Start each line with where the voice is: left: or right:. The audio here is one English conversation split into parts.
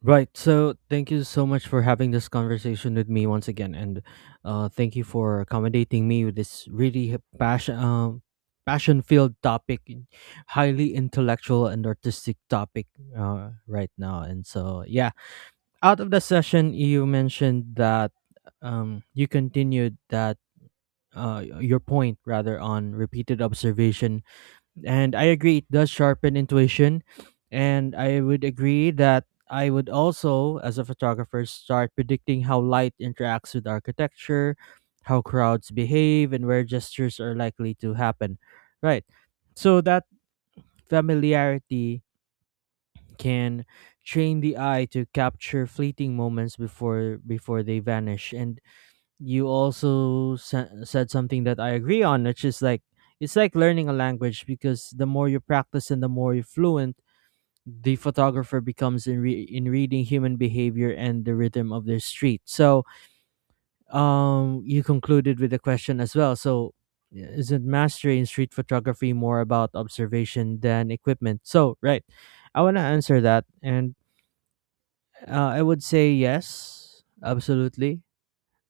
right: Right. So thank you so much for having this conversation with me once again, and thank you for accommodating me with this really passion-filled topic, highly intellectual and artistic topic right now. And so, yeah, out of the session, you mentioned that you continued that your point rather on repeated observation, and I agree, it does sharpen intuition. And I would agree that I would also, as a photographer, start predicting how light interacts with architecture, how crowds behave, and where gestures are likely to happen. Right. So that familiarity can train the eye to capture fleeting moments before they vanish. And you also said something that I agree on, which is like it's like learning a language, because the more you practice and the more you're fluent, the photographer becomes in in reading human behavior and the rhythm of their street. So, you concluded with a question as well. So, yeah, isn't mastery in street photography more about observation than equipment? So, right, I want to answer that, and I would say yes, absolutely.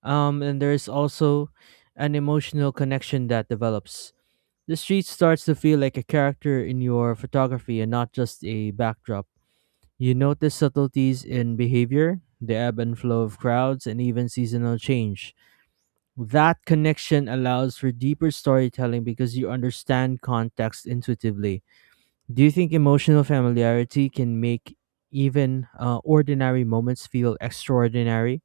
right: And there's also an emotional connection that develops. The street starts to feel like a character in your photography and not just a backdrop. You notice subtleties in behavior, the ebb and flow of crowds, and even seasonal change. That connection allows for deeper storytelling because you understand context intuitively. Do you think emotional familiarity can make even ordinary moments feel extraordinary?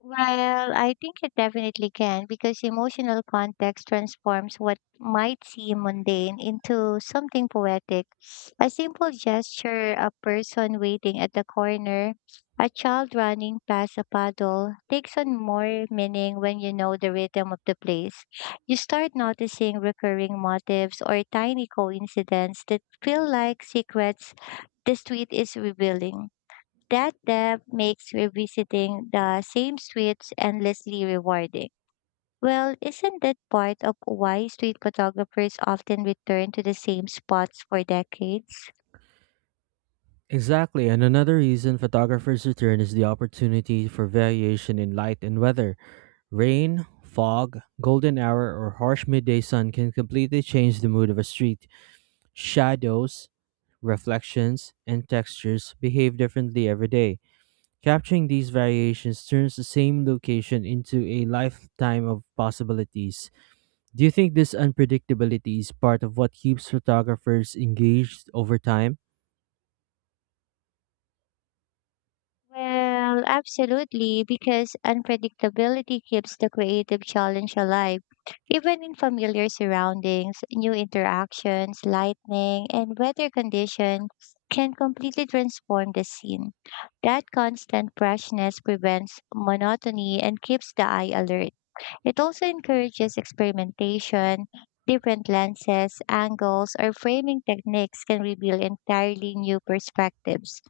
left: Well, I think it definitely can because emotional context transforms what might seem mundane into something poetic. A simple gesture, a person waiting at the corner, a child running past a puddle takes on more meaning when you know the rhythm of the place. You start noticing recurring motifs or tiny coincidences that feel like secrets the street is revealing. That depth makes revisiting the same streets endlessly rewarding. Well, isn't that part of why street photographers often return to the same spots for decades?
right: Exactly, and another reason photographers return is the opportunity for variation in light and weather. Rain, fog, golden hour, or harsh midday sun can completely change the mood of a street. Shadows, reflections, and textures behave differently every day. Capturing these variations turns the same location into a lifetime of possibilities. Do you think this unpredictability is part of what keeps photographers engaged over time?
left: Well, absolutely, because unpredictability keeps the creative challenge alive. Even in familiar surroundings, new interactions, lightning, and weather conditions can completely transform the scene. That constant freshness prevents monotony and keeps the eye alert. It also encourages experimentation. Different lenses, angles, or framing techniques can reveal entirely new perspectives.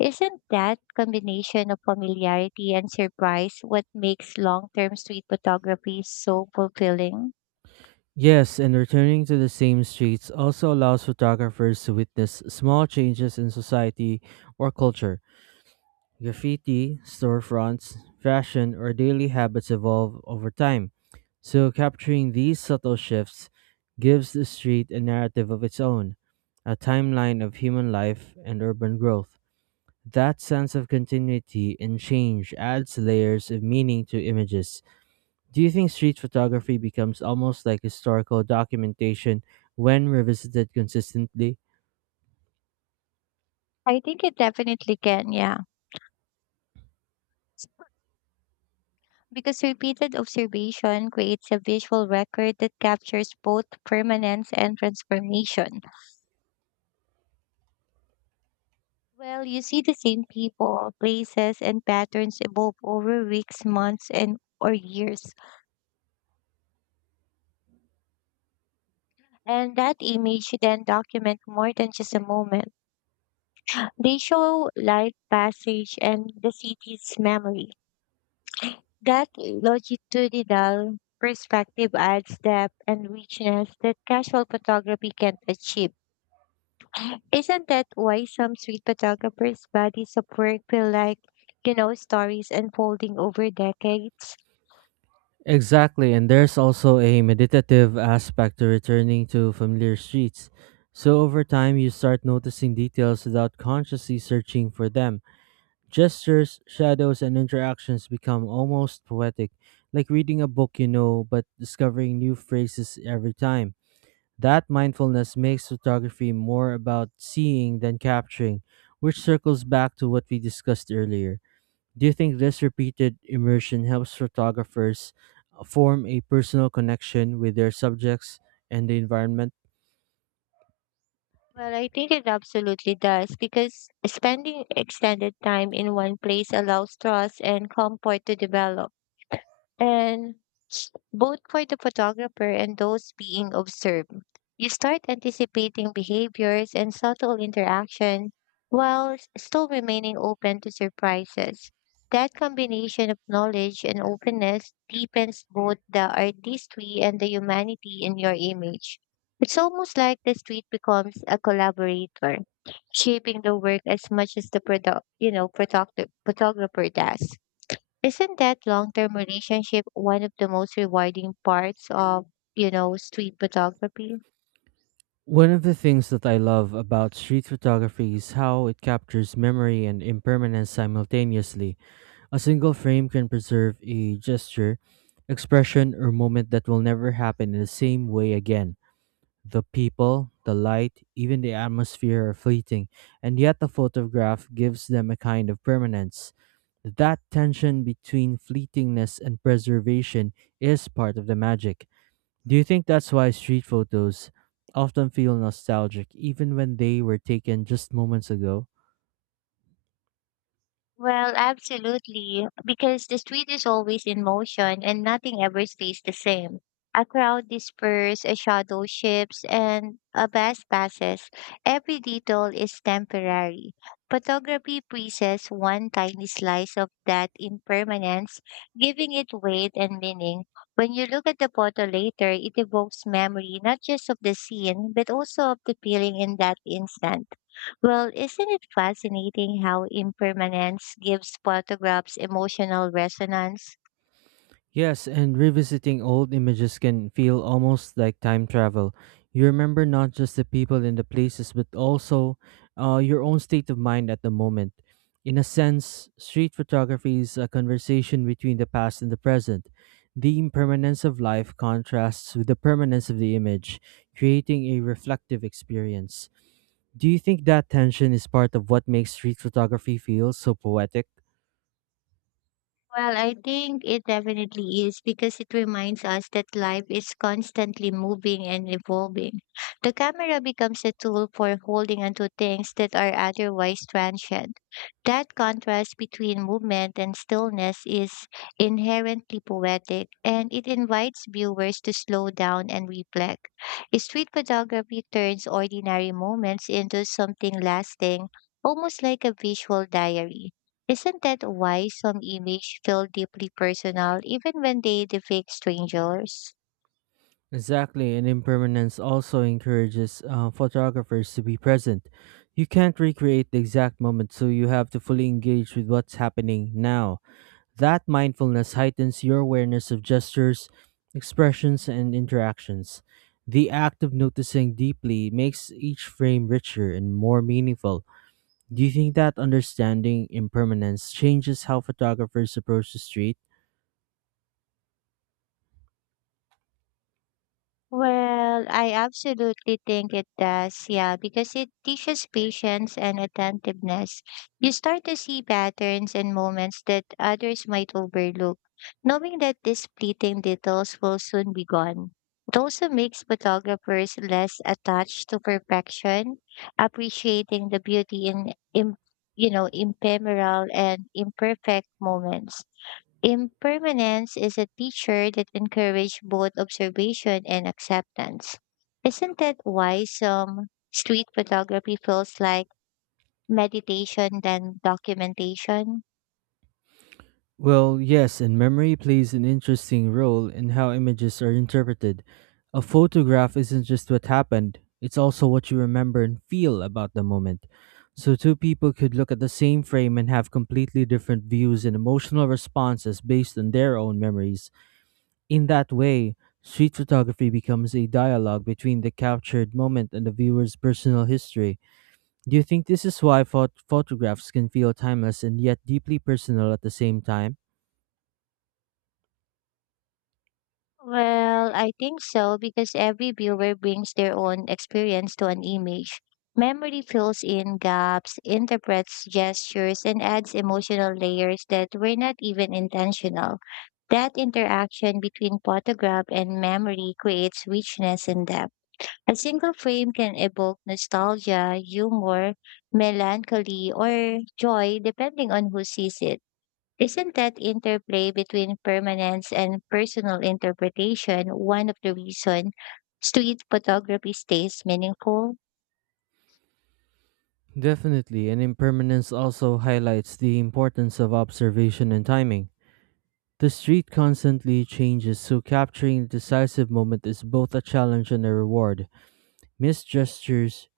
left: Isn't that combination of familiarity and surprise what makes long term street photography so fulfilling?
right: Yes, and returning to the same streets also allows photographers to witness small changes in society or culture. Graffiti, storefronts, fashion, or daily habits evolve over time. So capturing these subtle shifts gives the street a narrative of its own, a timeline of human life and urban growth. That sense of continuity and change adds layers of meaning to images. Do you think street photography becomes almost like historical documentation when revisited consistently?
left: I think it definitely can, yeah. Because repeated observation creates a visual record that captures both permanence and transformation. Well, you see the same people, places, and patterns evolve over weeks, months, and or years. And that image then document more than just a moment. They show light passage and the city's memory. That longitudinal perspective adds depth and richness that casual photography can't achieve. Isn't that why some street photographers' bodies of work feel like stories unfolding over decades?
right: Exactly, and there's also a meditative aspect to returning to familiar streets. So over time, you start noticing details without consciously searching for them. Gestures, shadows, and interactions become almost poetic, like reading a book you know, but discovering new phrases every time. That mindfulness makes photography more about seeing than capturing, which circles back to what we discussed earlier. Do you think this repeated immersion helps photographers form a personal connection with their subjects and the environment?
left: Well, I think it absolutely does because spending extended time in one place allows trust and comfort to develop. And both for the photographer and those being observed. You start anticipating behaviors and subtle interaction while still remaining open to surprises. That combination of knowledge and openness deepens both the artistry and the humanity in your image. It's almost like the street becomes a collaborator, shaping the work as much as the product, photographer does. Isn't that long-term relationship one of the most rewarding parts of street photography?
right: One of the things that I love about street photography is how it captures memory and impermanence simultaneously. A single frame can preserve a gesture, expression, or moment that will never happen in the same way again. The people, the light, even the atmosphere are fleeting, and yet the photograph gives them a kind of permanence. That tension between fleetingness and preservation is part of the magic. Do you think that's why street photos often feel nostalgic even when they were taken just moments ago?
left: Well, absolutely, because the street is always in motion and nothing ever stays the same. A crowd disperses, a shadow shifts, and a bus passes. Every detail is temporary. Photography presses one tiny slice of that impermanence, giving it weight and meaning. When you look at the photo later, it evokes memory not just of the scene, but also of the feeling in that instant. Well, isn't it fascinating how impermanence gives photographs emotional resonance?
right: Yes, and revisiting old images can feel almost like time travel. You remember not just the people and the places, but also your own state of mind at the moment. In a sense, street photography is a conversation between the past and the present. The impermanence of life contrasts with the permanence of the image, creating a reflective experience. Do you think that tension is part of what makes street photography feel so poetic?
left: Well, I think it definitely is because it reminds us that life is constantly moving and evolving. The camera becomes a tool for holding onto things that are otherwise transient. That contrast between movement and stillness is inherently poetic, and it invites viewers to slow down and reflect. Street photography turns ordinary moments into something lasting, almost like a visual diary. Isn't that why some images feel deeply personal even when they depict strangers?
right: Exactly, and impermanence also encourages photographers to be present. You can't recreate the exact moment, so you have to fully engage with what's happening now. That mindfulness heightens your awareness of gestures, expressions, and interactions. The act of noticing deeply makes each frame richer and more meaningful. Do you think that understanding impermanence changes how photographers approach the street?
left: Well, I absolutely think it does, yeah, because it teaches patience and attentiveness. You start to see patterns and moments that others might overlook, knowing that these fleeting details will soon be gone. It also makes photographers less attached to perfection, appreciating the beauty in ephemeral and imperfect moments. Impermanence is a teacher that encourages both observation and acceptance. Isn't that why some street photography feels like meditation than documentation?
right: Well, yes, and memory plays an interesting role in how images are interpreted. A photograph isn't just what happened, it's also what you remember and feel about the moment. So, two people could look at the same frame and have completely different views and emotional responses based on their own memories. In that way, street photography becomes a dialogue between the captured moment and the viewer's personal history. Do you think this is why photographs can feel timeless and yet deeply personal at the same time?
left: Well, I think so, because every viewer brings their own experience to an image. Memory fills in gaps, interprets gestures, and adds emotional layers that were not even intentional. That interaction between photograph and memory creates richness and depth. A single frame can evoke nostalgia, humor, melancholy, or joy depending on who sees it. Isn't that interplay between permanence and personal interpretation one of the reasons street photography stays meaningful?
right: Definitely, and impermanence also highlights the importance of observation and timing. The street constantly changes, so capturing the decisive moment is both a challenge and a reward. Missed gestures,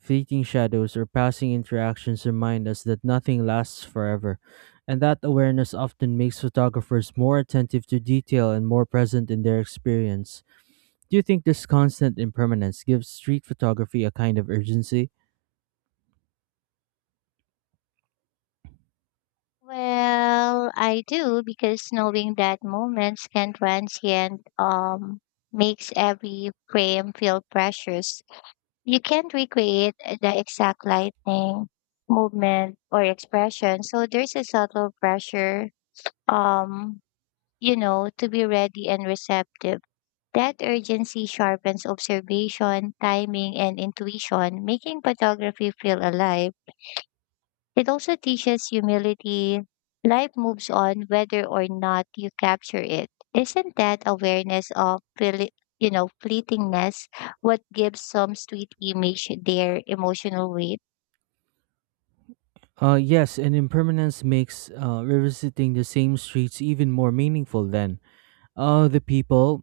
right: fleeting shadows, or passing interactions remind us that nothing lasts forever, and that awareness often makes photographers more attentive to detail and more present in their experience. Do you think this constant impermanence gives street photography a kind of urgency?
left: Well, I do, because knowing that moments can transient makes every frame feel precious. You can't recreate the exact lightning, movement, or expression, so there's a subtle pressure, um to be ready and receptive. That urgency sharpens observation, timing, and intuition, making photography feel alive. It also teaches humility. Life moves on whether or not you capture it. Isn't that awareness of fleetingness what gives some sweet image their emotional weight?
right: Yes, and impermanence makes revisiting the same streets even more meaningful then. The people,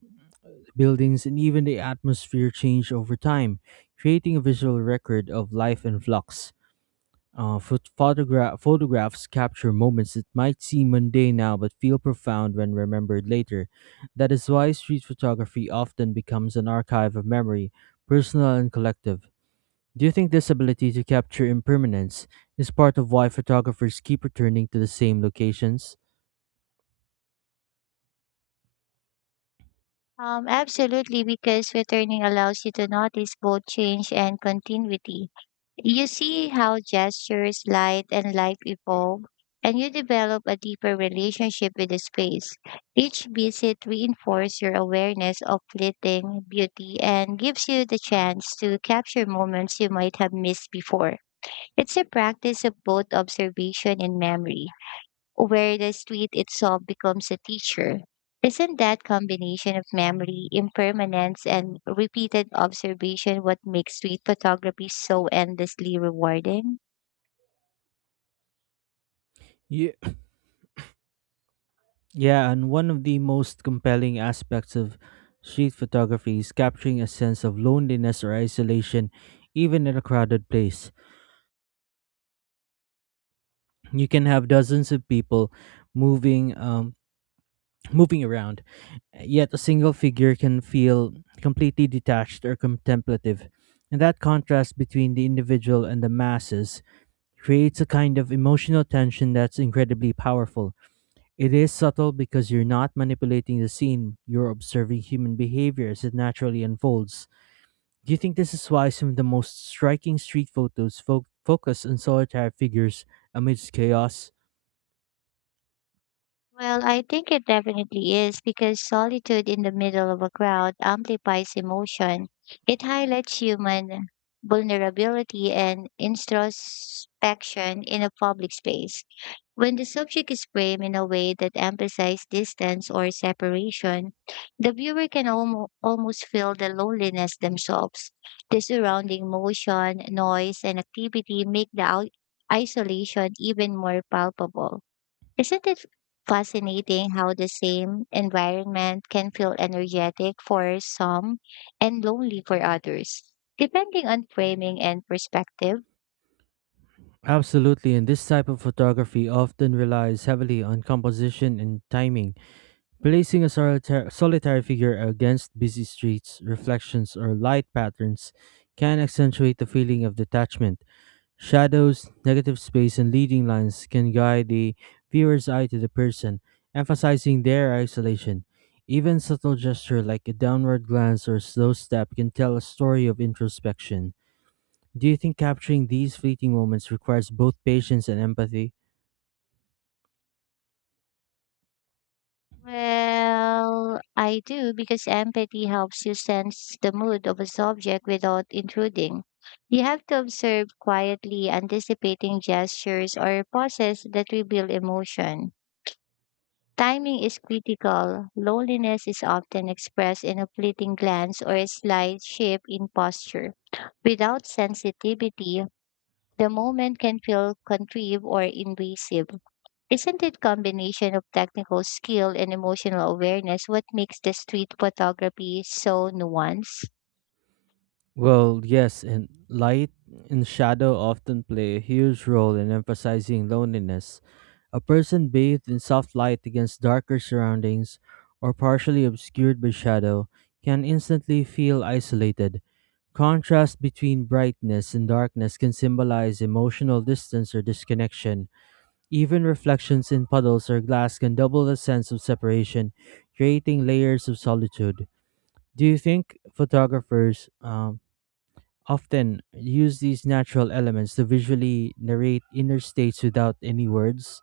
right: buildings, and even the atmosphere change over time, creating a visual record of life in flux. Photographs capture moments that might seem mundane now but feel profound when remembered later. That is why street photography often becomes an archive of memory, personal and collective. Do you think this ability to capture impermanence is part of why photographers keep returning to the same locations?
left: Absolutely, because returning allows you to notice both change and continuity. You see how gestures, light, and life evolve, and you develop a deeper relationship with the space. Each visit reinforces your awareness of fleeting beauty and gives you the chance to capture moments you might have missed before. It's a practice of both observation and memory, where the street itself becomes a teacher. Isn't that combination of memory, impermanence, and repeated observation what makes street photography so endlessly rewarding?
right: Yeah. Yeah, and one of the most compelling aspects of street photography is capturing a sense of loneliness or isolation, even in a crowded place. You can have dozens of people moving, um, moving around, yet a single figure can feel completely detached or contemplative. And that contrast between the individual and the masses creates a kind of emotional tension that's incredibly powerful. It is subtle because you're not manipulating the scene, you're observing human behavior as it naturally unfolds. Do you think this is why some of the most striking street photos focus on solitary figures amidst chaos?
left: Well, I think it definitely is because solitude in the middle of a crowd amplifies emotion. It highlights human vulnerability and introspection in a public space. When the subject is framed in a way that emphasizes distance or separation, the viewer can almost feel the loneliness themselves. The surrounding motion, noise, and activity make the isolation even more palpable. Isn't it fascinating how the same environment can feel energetic for some and lonely for others, depending on framing and perspective?
right: Absolutely, and this type of photography often relies heavily on composition and timing. Placing a solitary figure against busy streets, reflections, or light patterns can accentuate the feeling of detachment. Shadows, negative space, and leading lines can guide the viewer's eye to the person, emphasizing their isolation. Even subtle gesture like a downward glance or slow step can tell a story of introspection. Do you think capturing these fleeting moments requires both patience and empathy?
left: Well, I do because empathy helps you sense the mood of a subject without intruding. You have to observe quietly, anticipating gestures or pauses that reveal emotion. Timing is critical. Loneliness is often expressed in a fleeting glance or a slight shift in posture. Without sensitivity, the moment can feel contrived or invasive. Isn't it combination of technical skill and emotional awareness what makes the street photography so nuanced?
right: Well, yes, and light and shadow often play a huge role in emphasizing loneliness. A person bathed in soft light against darker surroundings or partially obscured by shadow can instantly feel isolated. Contrast between brightness and darkness can symbolize emotional distance or disconnection. Even reflections in puddles or glass can double the sense of separation, creating layers of solitude. Do you think photographers often use these natural elements to visually narrate inner states without any words?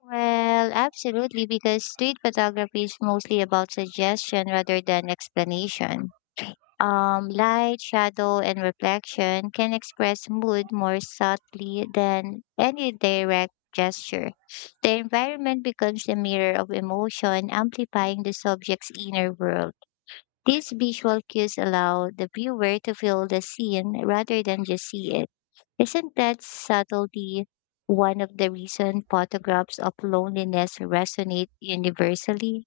left: Well, absolutely, because street photography is mostly about suggestion rather than explanation. Light, shadow, and reflection can express mood more subtly than any direct gesture. The environment becomes the mirror of emotion, amplifying the subject's inner world. These visual cues allow the viewer to feel the scene rather than just see it. Isn't that subtlety one of the reason photographs of loneliness resonate universally?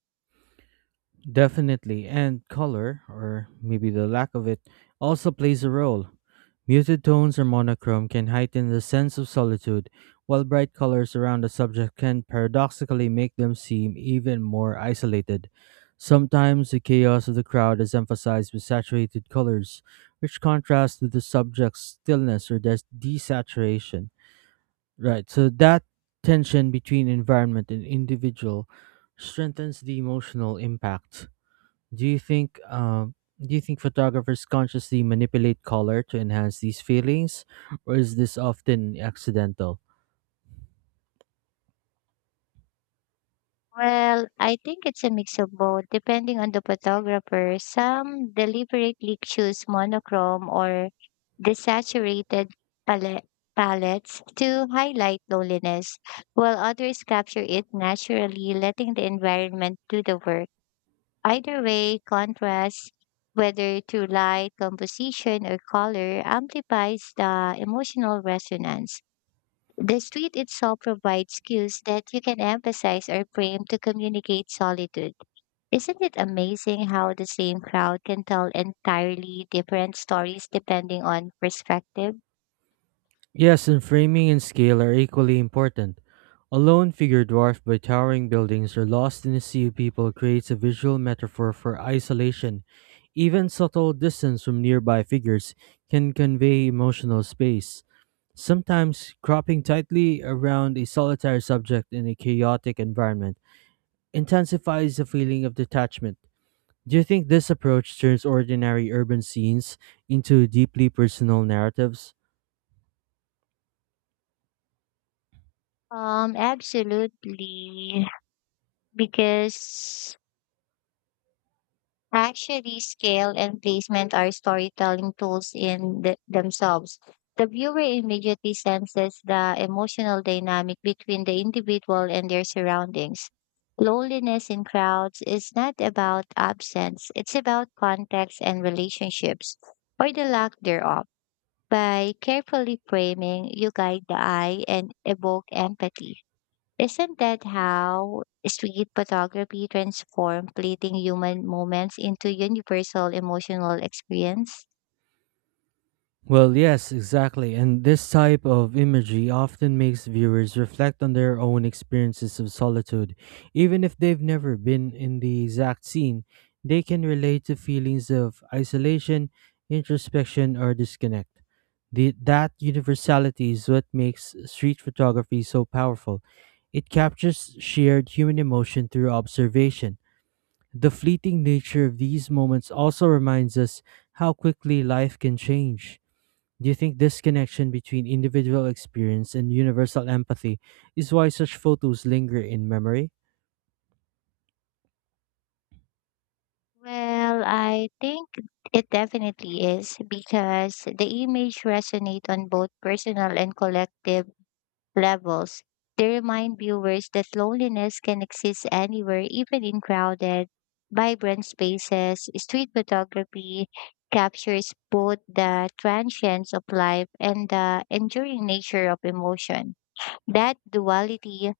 right: Definitely, and color, or maybe the lack of it, also plays a role. Muted tones or monochrome can heighten the sense of solitude, while bright colors around a subject can paradoxically make them seem even more isolated. Sometimes the chaos of the crowd is emphasized with saturated colors, which contrasts with the subject's stillness or desaturation. Right. So that tension between environment and individual strengthens the emotional impact. Do you think? Um, do you think photographers consciously manipulate color to enhance these feelings, or is this often accidental?
left: Well, I think it's a mix of both, depending on the photographer. Some deliberately choose monochrome or desaturated palette palettes to highlight loneliness, while others capture it naturally, letting the environment do the work. Either way, contrast, whether through light, composition, or color, amplifies the emotional resonance. The street itself provides cues that you can emphasize or frame to communicate solitude. Isn't it amazing how the same crowd can tell entirely different stories depending on perspective?
right: Yes, and framing and scale are equally important. A lone figure dwarfed by towering buildings or lost in a sea of people creates a visual metaphor for isolation. Even subtle distance from nearby figures can convey emotional space. Sometimes cropping tightly around a solitary subject in a chaotic environment intensifies the feeling of detachment. Do you think this approach turns ordinary urban scenes into deeply personal narratives?
left: Absolutely, because actually, scale and placement are storytelling tools in themselves. The viewer immediately senses the emotional dynamic between the individual and their surroundings. Loneliness in crowds is not about absence, it's about context and relationships, or the lack thereof. By carefully framing, you guide the eye and evoke empathy. Isn't that how street photography transformed fleeting human moments into universal emotional experience?
right: Well, yes, exactly. And this type of imagery often makes viewers reflect on their own experiences of solitude. Even if they've never been in the exact scene, they can relate to feelings of isolation, introspection, or disconnect. That universality is what makes street photography so powerful. It captures shared human emotion through observation. The fleeting nature of these moments also reminds us how quickly life can change. Do you think this connection between individual experience and universal empathy is why such photos linger in memory?
left: Well, I think it definitely is because the image resonates on both personal and collective levels. They remind viewers that loneliness can exist anywhere, even in crowded, vibrant spaces. Street photography captures both the transience of life and the enduring nature of emotion. That duality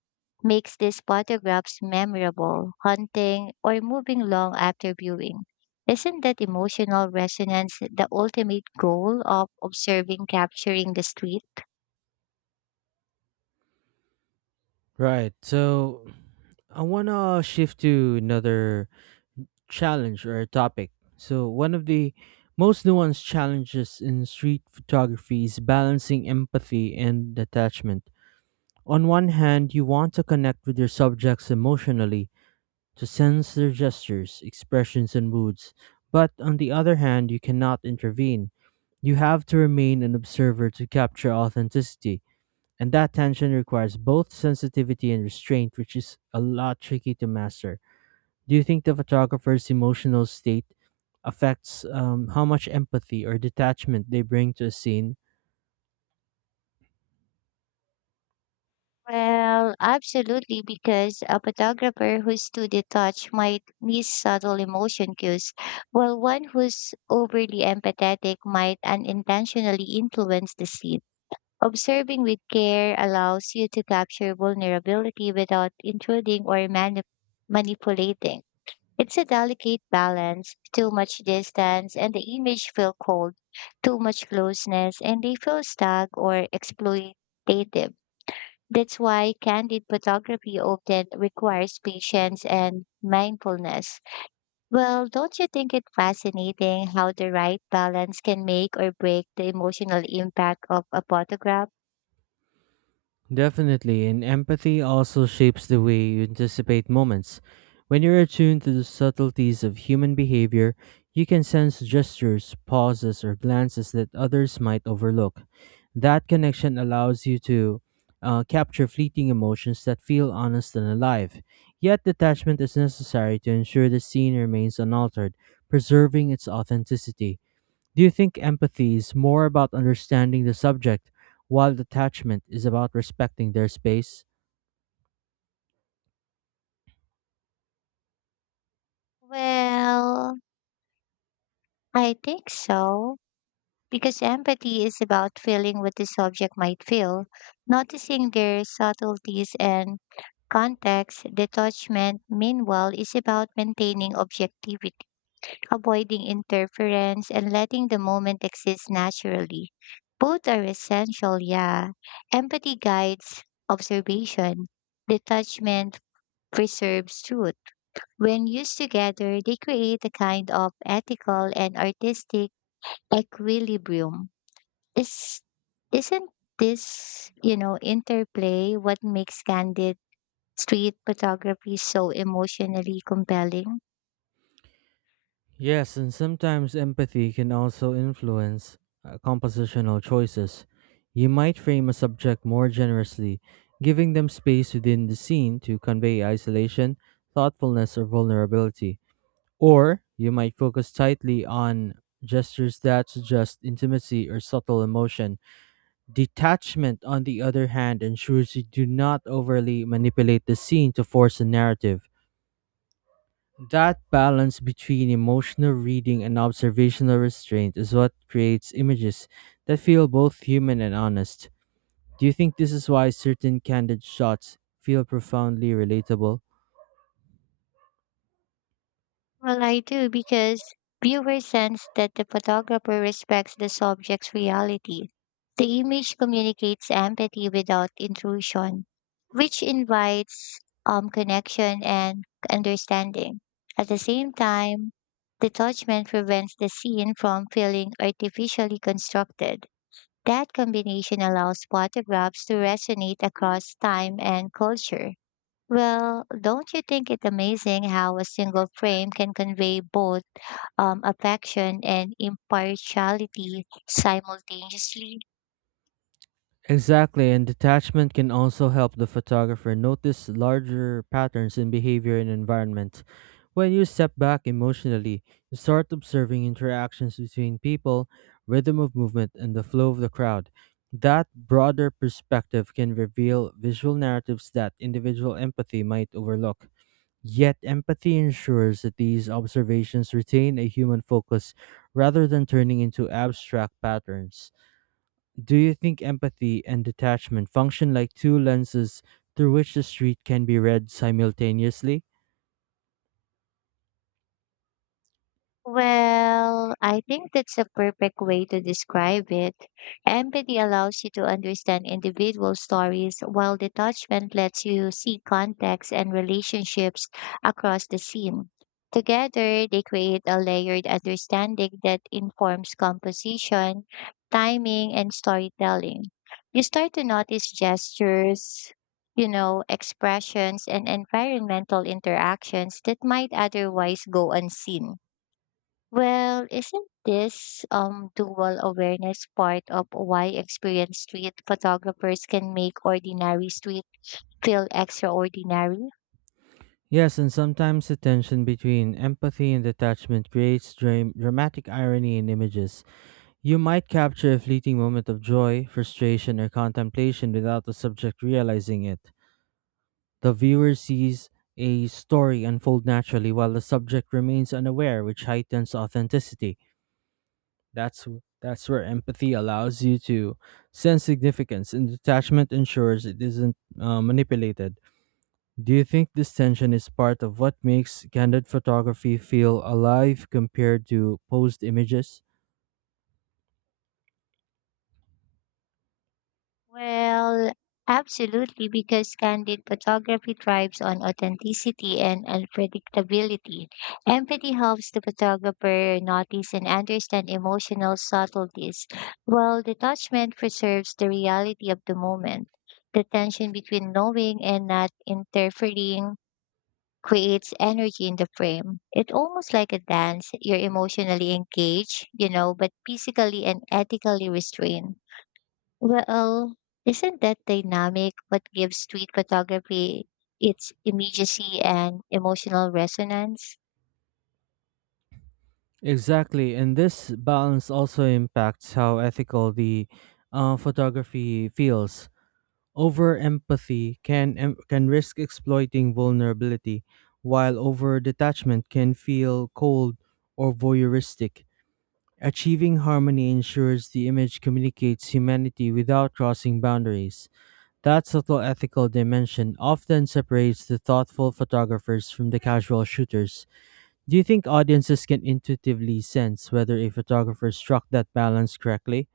left: makes these photographs memorable, haunting, or moving long after viewing. Isn't that emotional resonance the ultimate goal of observing capturing the street?
right: Right. So I want to shift to another challenge or topic. So one of the most nuanced challenges in street photography is balancing empathy and detachment. On one hand, you want to connect with your subjects emotionally, to sense their gestures, expressions, and moods. But on the other hand, you cannot intervene. You have to remain an observer to capture authenticity, and that tension requires both sensitivity and restraint, which is a lot tricky to master. Do you think the photographer's emotional state affects how much empathy or detachment they bring to a scene?
left: Well, absolutely, because a photographer who's too detached might miss subtle emotion cues, while one who's overly empathetic might unintentionally influence the scene. Observing with care allows you to capture vulnerability without intruding or manipulating. It's a delicate balance. Too much distance and the image feel cold, too much closeness and they feel stuck or exploitative. That's why candid photography often requires patience and mindfulness. Well, don't you think it fascinating how the right balance can make or break the emotional impact of a photograph?
right: Definitely, and empathy also shapes the way you anticipate moments. When you're attuned to the subtleties of human behavior, you can sense gestures, pauses, or glances that others might overlook. That connection allows you to capture fleeting emotions that feel honest and alive. Yet, detachment is necessary to ensure the scene remains unaltered, preserving its authenticity. Do you think empathy is more about understanding the subject, while detachment is about respecting their space?
left: Well, I think so. Because empathy is about feeling what the subject might feel, noticing their subtleties and context. Detachment, meanwhile, is about maintaining objectivity, avoiding interference, and letting the moment exist naturally. Both are essential, yeah. Empathy guides observation, detachment preserves truth. When used together, they create a kind of ethical and artistic equilibrium. Is, isn't this, you know, interplay what makes candid street photography so emotionally compelling?
right: Yes, and sometimes empathy can also influence compositional choices. You might frame a subject more generously, giving them space within the scene to convey isolation, thoughtfulness, or vulnerability. Or you might focus tightly on gestures that suggest intimacy or subtle emotion. Detachment, on the other hand, ensures you do not overly manipulate the scene to force a narrative. That balance between emotional reading and observational restraint is what creates images that feel both human and honest. Do you think this is why certain candid shots feel profoundly relatable?
left: Well, I do because viewers sense that the photographer respects the subject's reality. The image communicates empathy without intrusion, which invites connection and understanding. At the same time, detachment prevents the scene from feeling artificially constructed. That combination allows photographs to resonate across time and culture. Well, don't you think it amazing how a single frame can convey both affection and impartiality simultaneously?
right: Exactly, and detachment can also help the photographer notice larger patterns in behavior and environment. When you step back emotionally, you start observing interactions between people, rhythm of movement, and the flow of the crowd. That broader perspective can reveal visual narratives that individual empathy might overlook. Yet, empathy ensures that these observations retain a human focus rather than turning into abstract patterns. Do you think empathy and detachment function like two lenses through which the street can be read simultaneously?
left: Well, I think that's a perfect way to describe it. Empathy allows you to understand individual stories, while detachment lets you see context and relationships across the scene. Together, they create a layered understanding that informs composition, timing, and storytelling. You start to notice gestures, you know, expressions, and environmental interactions that might otherwise go unseen. Well, isn't this dual awareness part of why experienced street photographers can make ordinary street feel extraordinary?
right: Yes, and sometimes the tension between empathy and detachment creates dramatic irony in images. You might capture a fleeting moment of joy, frustration, or contemplation without the subject realizing it. The viewer sees a story unfold naturally while the subject remains unaware, which heightens authenticity. That's where empathy allows you to sense significance, and detachment ensures it isn't manipulated. Do you think this tension is part of what makes candid photography feel alive compared to posed images?
left: Well, absolutely, because candid photography thrives on authenticity and unpredictability. Empathy helps the photographer notice and understand emotional subtleties, while detachment preserves the reality of the moment. The tension between knowing and not interfering creates energy in the frame. It's almost like a dance. You're emotionally engaged, you know, but physically and ethically restrained. Well, isn't that dynamic what gives street photography its immediacy and emotional resonance?
right: Exactly, and this balance also impacts how ethical the photography feels. Over empathy can can risk exploiting vulnerability, while over detachment can feel cold or voyeuristic. Achieving harmony ensures the image communicates humanity without crossing boundaries. That subtle ethical dimension often separates the thoughtful photographers from the casual shooters. Do you think audiences can intuitively sense whether a photographer struck that balance correctly?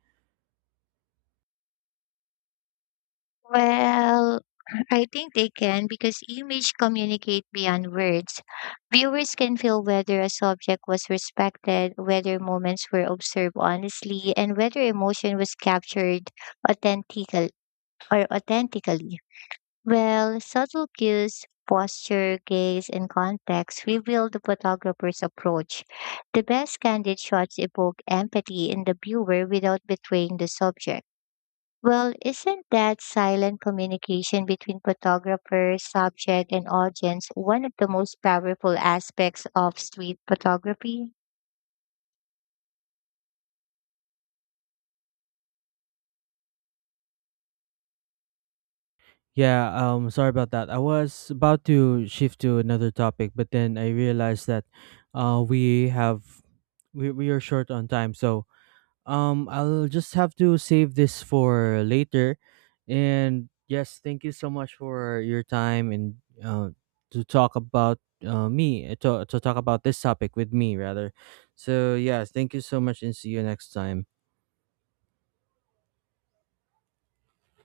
left: Well, I think they can because image communicate beyond words. Viewers can feel whether a subject was respected, whether moments were observed honestly, and whether emotion was captured authentically or authentically. Well, subtle cues, posture, gaze, and context reveal the photographer's approach. The best candid shots evoke empathy in the viewer without betraying the subject. Well, isn't that silent communication between photographer, subject, and audience one of the most powerful aspects of street photography?
right: Yeah, sorry about that. I was about to shift to another topic, but then I realized that we have we are short on time, so I'll just have to save this for later. And yes, thank you so much for your time, and uh, to talk about me to talk about this topic with me rather. So yes, thank you so much and see you next time.